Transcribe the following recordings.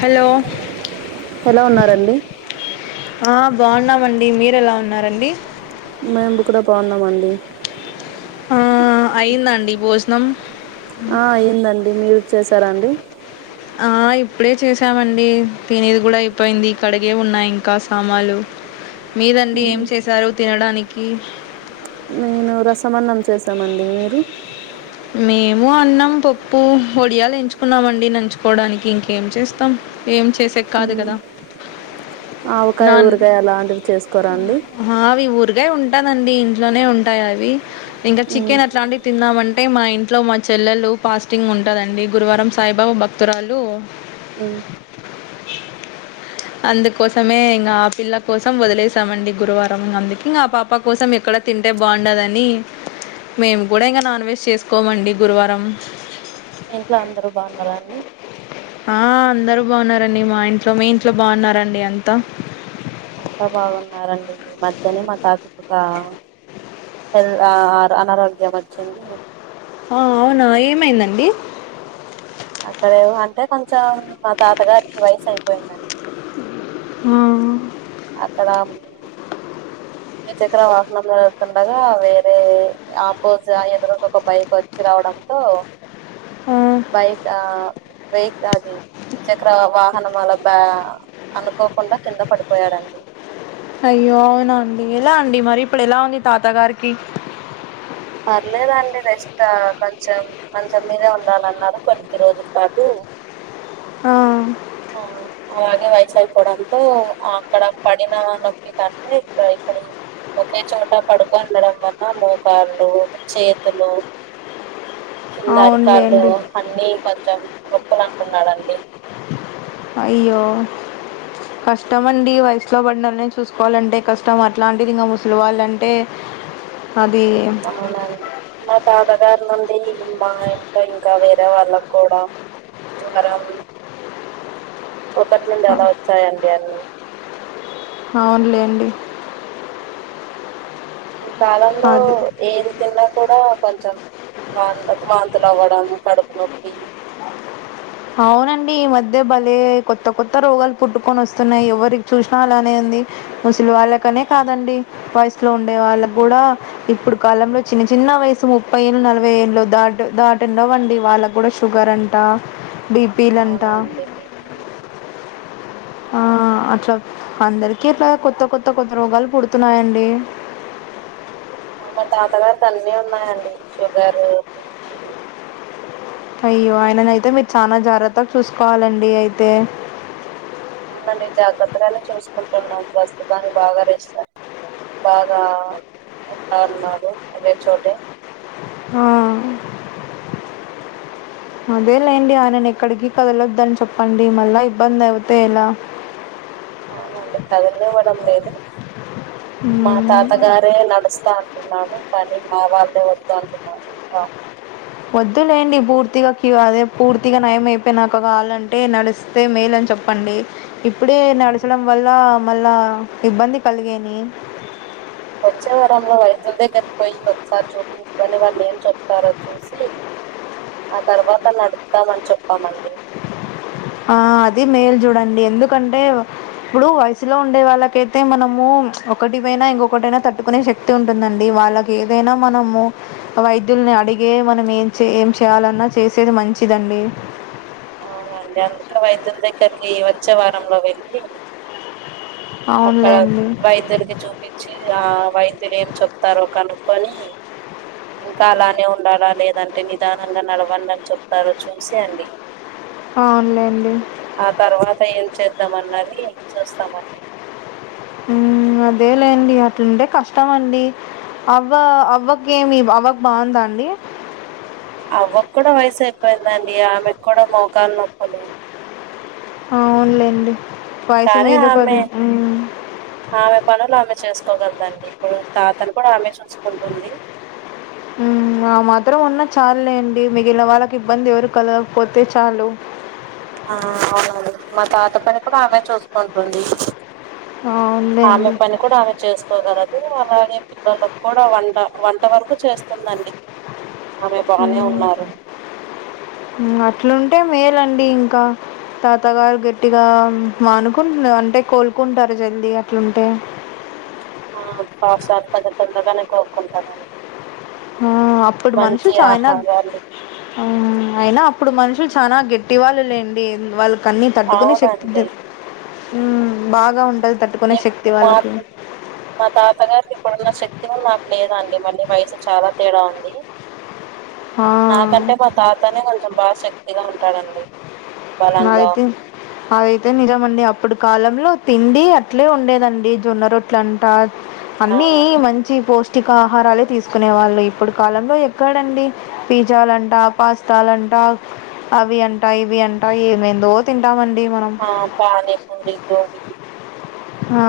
Hello! ఎలా ఉన్నారండి. ఆ బావున్నామండి మీరు ఎలా ఉన్నారండి మేము కూడా బాగున్నామండి. ఆ అయ్యందా అండి భోజనం ఆ అయ్యందండి మీరోచ్చెసారా అండి. ఆ ఇప్పుడే చేసామండి తినేది గుడా అయిపోయింది కడిగే ఉన్నాయి ఇంకా సామానులు అ మీదండి ఏం చేసారు తినడానికి నేను రసమన్నం చేసమండి మీరు మేము అన్నం పప్పు ఒడియాలు ఎంచుకున్నామండి నంచుకోవడానికి ఇంకేం చేస్తాం ఏం చేసే కాదు కద ఆవకాయ ఊరగాయ అలాంటివి చేసుకోరాండి ఆఁ అవి ఊర్గాయ ఉంటదండి ఇంట్లోనే ఉంటాయి అవి ఇంకా ఉమ్. చికెన్ అట్లాంది తిందామంటే మా ఇంట్లో మా చెల్లెలు ఫాస్టింగ్ ఉంటదండి గురువారం సాయిబాబు బక్ ఉత్తరాలు అందుకోసమే ఇంగ ఆ పిల్ల కోసం వదిలేసమండి గురువారం అందుకింక ఆ పాప కోసం ఎక్కడ తింటే బావుండదని మేము గూడ ఇంక నాన్ వెజ్ చేసుకోమండి గురువారం మీ ఇంట్లో అందరు బాగున్నరా అండి ఆఁ అందరూ బాగున్నరండి మా ఇంట్లో మీ ఇంట్లో బాగున్నారండి అంతా అంతా బాగున్నారండి మధ్యనే మా తాతకొక పెల్ ఆఁ ర్ అనారోగ్యం వచ్చింది ఆఁ అవునా ఏమైందండి అక్కడేవొ అంటే కొంచెం మా తాతగారికి వయసు అయిపోయిందండి హుమ్మ్ఁ అక్కడములు ద్వి చక్ర వాహనంలోనే వెళ్తుండగా వేరే ఆపోజ్ ఆ ఎదురుంగ ఒక బైక్ వచ్చి రావడం పో ఆ బైక్ ఆఁ బైక్ అది ద్విచక్ర వాహనం అలా బ్యా అనుకోకుండా కింద పడిపోయడండి అయ్యో అవునాండి ఎలా అండి మరిప్పుడు ఎలా ఉంది తాత గారికి పర్లేదండి రెస్ట్ ఆ కొంచెం మంచం మీదే ఉండాలన్నారు కొద్ది రోజుల పాటు ఆఁ ఆఁ అలాగే వయసైపోవడంతో ఆ అక్కడ పడిన నోప్ ఇక అంతే ఇంకా ఇప్పుడు ఒకే చోట పడుకొని ఉండడం వల్ల మోకాళ్లు చేతులు కింద అరికాళ్ళు అవునులేండి అన్ని కొంచెం నొప్పులు అంటునండండీ అయ్యో కష్టమండి వయసులో పడినోళ్లని చూసుకోవాలంటే కష్టం అట్లాంటిది ఇంక ముసలి వాళ్ళంటే అది అవునండి మా తాతగారి నుండి ఈ మా ఇంక ఇంక వేరే వాళ్లక్కూడా జ్వరం ఒకటి నుండి అలా వచ్చాయండి అన్ని అవునులేండి ఈ కాలంలో అది ఏది తిన్నా కూడా కొంచెం వంత్ వాంతులు అవ్వడం, కడుపు నొప్పి అవునండి ఈ మధ్య భలే కొత్త కొత్త రోగాలు పుట్టుకొని వస్తున్నాయి ఎవరి చూసిన అలానే ఉంది ముసలి వాళ్ళకనే కాదండి వయసులో ఉండేవాళ్ళకి గూడా ఇప్పుడు కాలంలో చిన్న చిన్న వయసు ముప్పైయేండ్లు నలభైయేండ్లు దాట్ దాటుండవ్వండి వాళ్ళకి కూడ షుగర్ అంట డిబ్ అవునండీ ఆఁ అట్ల అందరికిీ అట్లా కొత్త కొత్త రోగాలు పుడుతున్నాయండి. ఆ మా తాత గారికి అన్ని ఉన్నాయండి షుగరు, బీపి అయ్యో ఆయన అయితే మీరు చాలనా జాగ్రత్తగా చూసుకోవాలండి అయితే. అవునండి జాగ్రత్తగానే చూసుకుంటున్నాం. ప్రస్తుతానికి బాగా రెస్ట్ బాగా ఉంటాన్నాడు ఒకే చోటే ఆ అదే లేండి ఆయనను ఎక్కడికి కదలొద్దని చెప్పండి. మళ్ళా ఇబ్బంది అయితే ఎలా? అవునండి కదలినివ్వడం లేదు. మా తాతగారే నడుస్తా అంటున్నాడు. కానీ మా వాళ్ళే వద్దు అంటున్నారు. ఇంకా వద్దులేండి పూర్తిగా క్యు అదే పూర్తిగా నయం అయిపోయినాక కావాలంటే న డిస్తే మేలని చెప్పండి. ఇప్పుడే నడచడం వల్ల మళ్ళా ఇబ్బంది కలిగేని వచ్చే వారంలో వైద్యుల దగ్గరికి పోయి ఒకసారి చూపించుకొని వాళ్ళు ఏం చెప్తారో చూసి ఆ తర్వాత నడుపుతామని చెప్పామండి. ఆ అది మేల్ చూడండి ఎందుకంట? ఇప్పుడు వయసులో ఉండే వాళ్ళకైతే మనము ఒకటి పైన ఇంకొకటి అయినా తట్టుకునే శక్తి అట్లే ఉంటుందండి వాళ్ళకి ఏదైనా మనము వైద్యుల్ని అడిగే మనం ఏం చేయాలన్నా చేసేది మంచిదండి. అవునండి అందుకే వైద్యుల దగ్గరికి వచ్చే వారంలో వెళ్ళి అక్కడ అవునులేండి వైద్యునికి చూపించి ఆ వైద్యులు ఏం చెప్తారో కనుక్కొని ఇంకా అలానే ఉండాలా లేదంటే నిదానంగా నడవండి అని చెప్తారో చూసి అండి అవునులేండి. ఆ తర్వాత ఏం చేద్దాం అన్నది చూస్తామండి. అదే లేండి అట్లుంటే కష్టమండి. అవ్వ అవ్వకేమి అవ్వకు బాగుందా అండి. అవ్వకు కూడా వయసు అయిపోయిందండి. ఆమెకు కూడా మోకాలు నొప్పులు. అవునులేండి వయసు కానీ మీద ఆమె పడి హ్మ్. ఆమె పనులు ఆమె చేసుకోగలదండి. ఇప్పుడు తాతను కూడా ఆమె చూసుకుంటుంది. ఆ మాత్రం ఉన్న చాలులేండి, మిగిలిన వాళ్ళకి ఇబ్బంది ఎవరు కలగకపోతే చాలు. ఆ అవునండి. మా తాత పని కూడా అగాే చూసుకుంటుంది. ఆమె అవునులేండి. పని కూడా ఆమె చేసుకోగలదు. అలాగే పిల్లలలకు కూడా వంట, వంట వరకు చేస్తుందండి. ఆమె బానే మ్ ఉన్నారు అట్లుంటే మేలండి ఇంక తాతగారు గట్టిగా మానుకుంట అంటే కోలుకుంటారు జల్ది అట్లుంటే. ఆ పాప్ సార్ పద తొందరగానే కోలుకుంటారండి. ఆ అప్పుడు మనుషి అయినా ఆహారాలు మ్ అయినా అప్పుడు మనుషులు చానా గట్టివాళ్ళు లేండి వాళ్ళ అన్నీ తట్టుకునే శక్తి అవునండి బాగా ఉంటాది. తట్టు ఏం మార్పు మా తాత గారి ఇప్పుడున్న శక్తి నాకు లేదండి మళ్ళీ వయసు చాలా తేడా ఉంది. ఆ నాకంటే మా తాతనే కొంచెం బాగా శక్తిగా ఉంటాడండి. నా బలంగా అయితే అదైతే నిజమండి అప్పుడు కాలంలో తిండి అట్లే ఉండేదండి జొన్న రొట్ట ట్లంట ఆ అన్ని మంచి పౌష్టి కాహారాలే తీసుకునే వాళ్ళు ఇప్పుడు కాలంలో ఎక్కడండి పిజ్జాలంట పాస్తాలంట అవి అంట ఇవి అంట ట ఏమైందో ఏమైందో తింటామండి మనం ఆ పానీ పూరి గోబీకి ఆ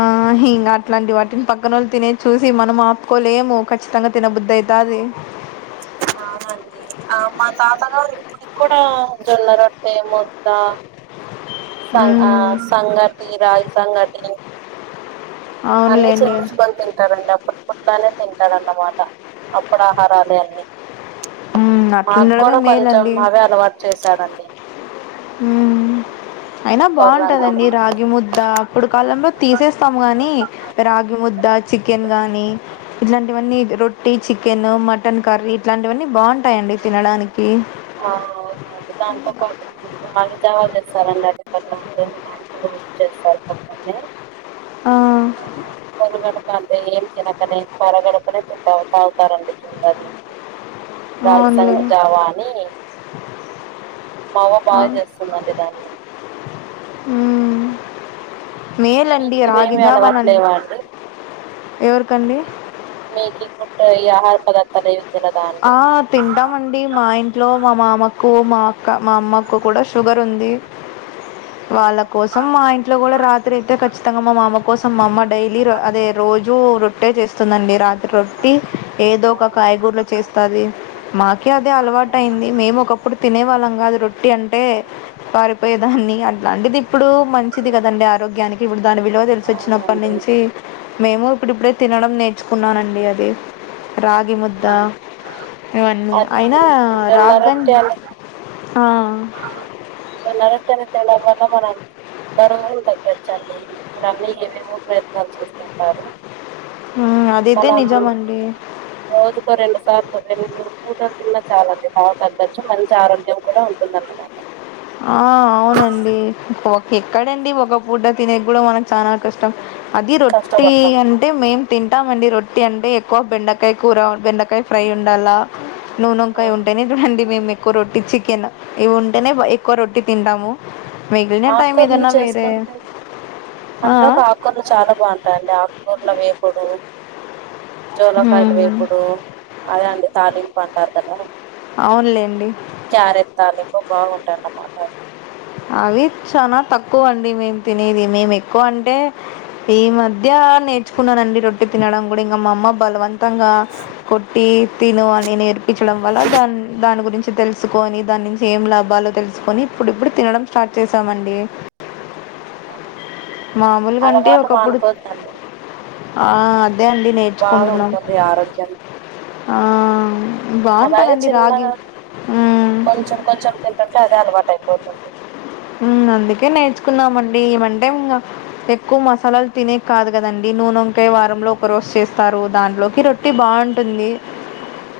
ఇంగ అట్లాంటి వాటిని పక్కనోళ్ళు తినేది చూసి మనం ఆపుకోలేము ఖచ్చితంగా తినబుద్ది అయితాది అవునండి ఆ మా తాతగారు ఇప్పుడికి కూడా జొన్న రొట్టె ముద్ద సం ఆ మ్మ్ సంగటి రాగి సంగటి అన్ని అవునులేండి చేయిపించుకుని తింటాడండి ఆ పొద్దుగాలే తింటాడన్నమాట అప్పుడి ఆహారాలు అన్నీ మ్మ్ మాకు అట్లుండడమే కూడా కొంచెం మేలండి అవే అలవాటు చేశాడండి ఉమ్ అయినా కొర్రన్నం బాగుంటదండి రాగి ముద్ద అప్పుడు కాలంలో తీసేస్తాము గాని రాగి ముద్ద చికెన్ గాని ఇట్లాంటివన్నీ రొట్టి చికెన్ మటన్ కర్రీ ఇట్లాంటివన్నీ బాగుంటాయండి తినడానికి అవునవును అవునవును దాంతో పాటు మా పద్దవా చేస్తారండి అటు పక్కన రోజు చేస్తారు పొద్దున్నే ఆ పొరగడుపు అంటే ఏం తినకనే పొరగడుపనే తింటాం తాగుతారండి చూడాలి రాగి అవునులే సంగటి జావాని మా అవ్వ ఆ బాగా చేస్తుందండి దాన్ని మ్మ్ మేలండి మీకు ఇవేమి రాగిజావా అలవాట్లేవా అండి ఎవరికండి మీకి ఫుడ్ ఈ ఆహార పదార్థాలు ఇవి ఆ తింటామండి మా ఇంట్లో మా మామకు మా అక్క మా అమ్మకు కూడా షుగర్ ఉంది వాళ్ళ కోసం మా ఇంట్లో కూడా రాత్రి అయితే ఖచ్చితంగా మా మామ కోసం మా అమ్మ డైలీ అదే రోజూ రొట్టే చేస్తుందండి రాత్రి రొట్టీ ఏదో ఒక అవును కాయగూరలు చేస్తుంది మాకే అదే అలవాటయింది మేము ఒకప్పుడు తినే వాళ్ళం కాదు రొట్టి అంటే పారిపోయేదాన్ని అట్లాంటిది ఇప్పుడు మంచిది కదండి ఆరోగ్యానికి ఇప్పుడు దాని విలువ తెలిసోచ్చినప్పుడు అవునండి ప్పటినుంచి మేము ఇప్పుడు ఇప్పుడే తినడం నేర్చుకున్నానండి అది రాగి ముద్ద ఇవన్నీ అది అయినా జొన్న రాగ్ గంజ్ ఆ జొన్నరోట్టే అంటే ఎలా వళ్ళ మనం బరువు కూడా తగ్గచ్చండి ఇప్పుడు అన్ని ఏవేవో ప్రయత్నాలు చేస్తుంటారు ఉమ్ అదైతే మనం నిజమండి రోజుకో రెండు సార్లు రెండు పూటలు తిన్నా చాలా అండి లావు బాగా తగ్గచ్చు మంచి ఆరోగ్యం కూడా ఉం టుందన్నమాట ఆ అవునండి ఒకే ఎక్కడండి ఒక పూట తినేకి కూడా మనకు చానా కష్టం అది రొట్టీ కష్టపడతాం అ అంటే మేము తింటామండి రొట్టి అంటే ఎక్కువ బెండకాయ కూర బెండకాయ ఫ్రై ఉండాలా, ఆ నూనెంకాయ ఉంటేనే చ రండి మేము ఎక్కువ రొట్టి చికెన్ ఇవి ఉంటేనేక్, ఒక్క రొట్టి తింటాము మిగిలిన టైమ్ ఆకుకూరలు ఏదన్నా వేరే కొత్త చాట్ బాగుంటాయిడి ఆకుకూరల వేకుడు. జోలాకాయలు మ్మ్. వేపుడు అద అండి తాలింపు అంటారు కదా, అవునులేండి. క్యారెట్ తాలింపు బాగుంటాయి అన్నమాట, అవి చాల తక్కువ అండి మేము తినేది మేము ఎక్కువ అంటే, ఈ మధ్య నేర్చుకున్నానండి రొట్టి తినడం కూడా ఇంకా మా అమ్మ బలవంత, తంగా కొట్టి తిను అని నేర్పించడం వల్ల దాని దాని గురించి, తెల్సుకొనీ దాని నుంచి ఏం లాభలో తెల్సుకోని ఇప్పుడు ఇప్పుడు తినడం స్టార్ట్ చేసామండి. మామూలు గంటే అలవాటు ఒకప్పుడు మానుకోవద్దండి ఆహ్, అదే అండి నేర్చుకుంటున్నాం బాగుంటుంది ఆరోగ్యం ఆహ్ అలాగే బాగుంటదండి చిన్నగా రాగీ, కొంచెం కొంచెం తినట్టే అదే అలవాటు అయిపోతుంది. ఉమ్మ్ అందుకే నేర్చుకున్నామండి ఇమంటెంగ్, ఎక్కువ మసాలాలు తినే కాదు గదండి నూనోంకా య్ వారంలో ఒక రోజు చేస్తారు దాంట్లోకి రొట్టు. ట్టి బాగుంటుంది.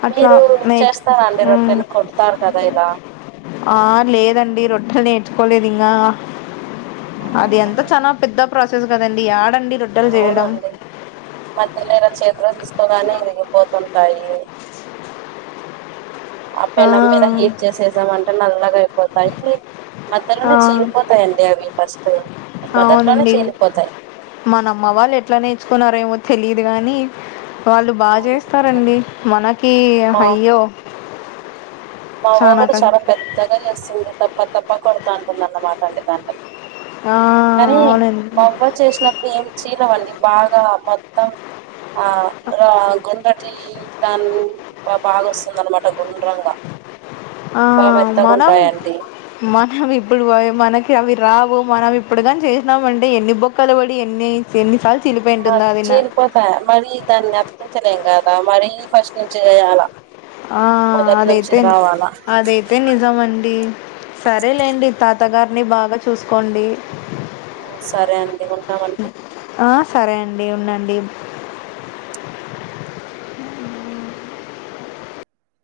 అట్లా మీరూ నేర్చు చేస్తారండి రొట్టెలు కొడతారు కదా ఇలా. ఆహ్ లేదండి రొట్టెలు నేర్చుకోలేదు ఇంగ అది అవునా ఎంతొ చానా. పెద్ద ప్రాసెస్ గదండి ఆడండి రో అవునండి మధ్య ఇలా చేతిలో తీసుకోగానే విరిగిపోతుంటాయి. ఆ పెనం మీద హీట్ చేసేసాం అంటే నల్లగ అయిపోతాయి ఆ మధ్యలోనే చీలిపోత, తాయిండి అవి ఫస్ట్ మొదట్లోనే అవునండి చీ లిపోతాయి. మన అమ్మ వాళ్ళు ఎట్లా నేర్చుకున్నారేమో తెలిదు గాని. వాళ్ళు బాగా అవునండి చేస్తారండి మనకీ మా అయ్యో, మా చానా మొగుడు కష్టం చాలా పెద్దగా చేస్తుంది తప్ప తప్ప కొడుతా అంటుందిన్నమాట అండి దాన్లోకి. ఆ కానీ అవునండి మా అవ్వ చేసినప్పుడు ఏం చీలవన్నీ బాగా మొత్తం. ఆహ్ గుండ్రటి దాని బాగా వస్తుదనమాట గుండ్రంగా, అహ్ బాగా హ్ మెత్తగా మనం, ఉంటాయండి మనం ఇప్పుడు పోయి మనకి అవి రావు మనం ఇప్పుడు గని చేసినామంటే ఎన్ని బొక్కలు బడి ఎన్ని. ఎన్నిసార్లు చీలిపోయి ఉంటుందో అదిన పోతాయి మరీ దాన్ని అతికిచలేం గాదా మరీ ఫస్ట్ నుంచి చేయాల. హా అదైతే అదేతే ని ఉంటామండి సరేలేండి తాతగారిని బాగా చూసుకోండి. ఆహ్ సరే అండి ఉంటామండి. ఆహ్ సరే అండి ఉండండి.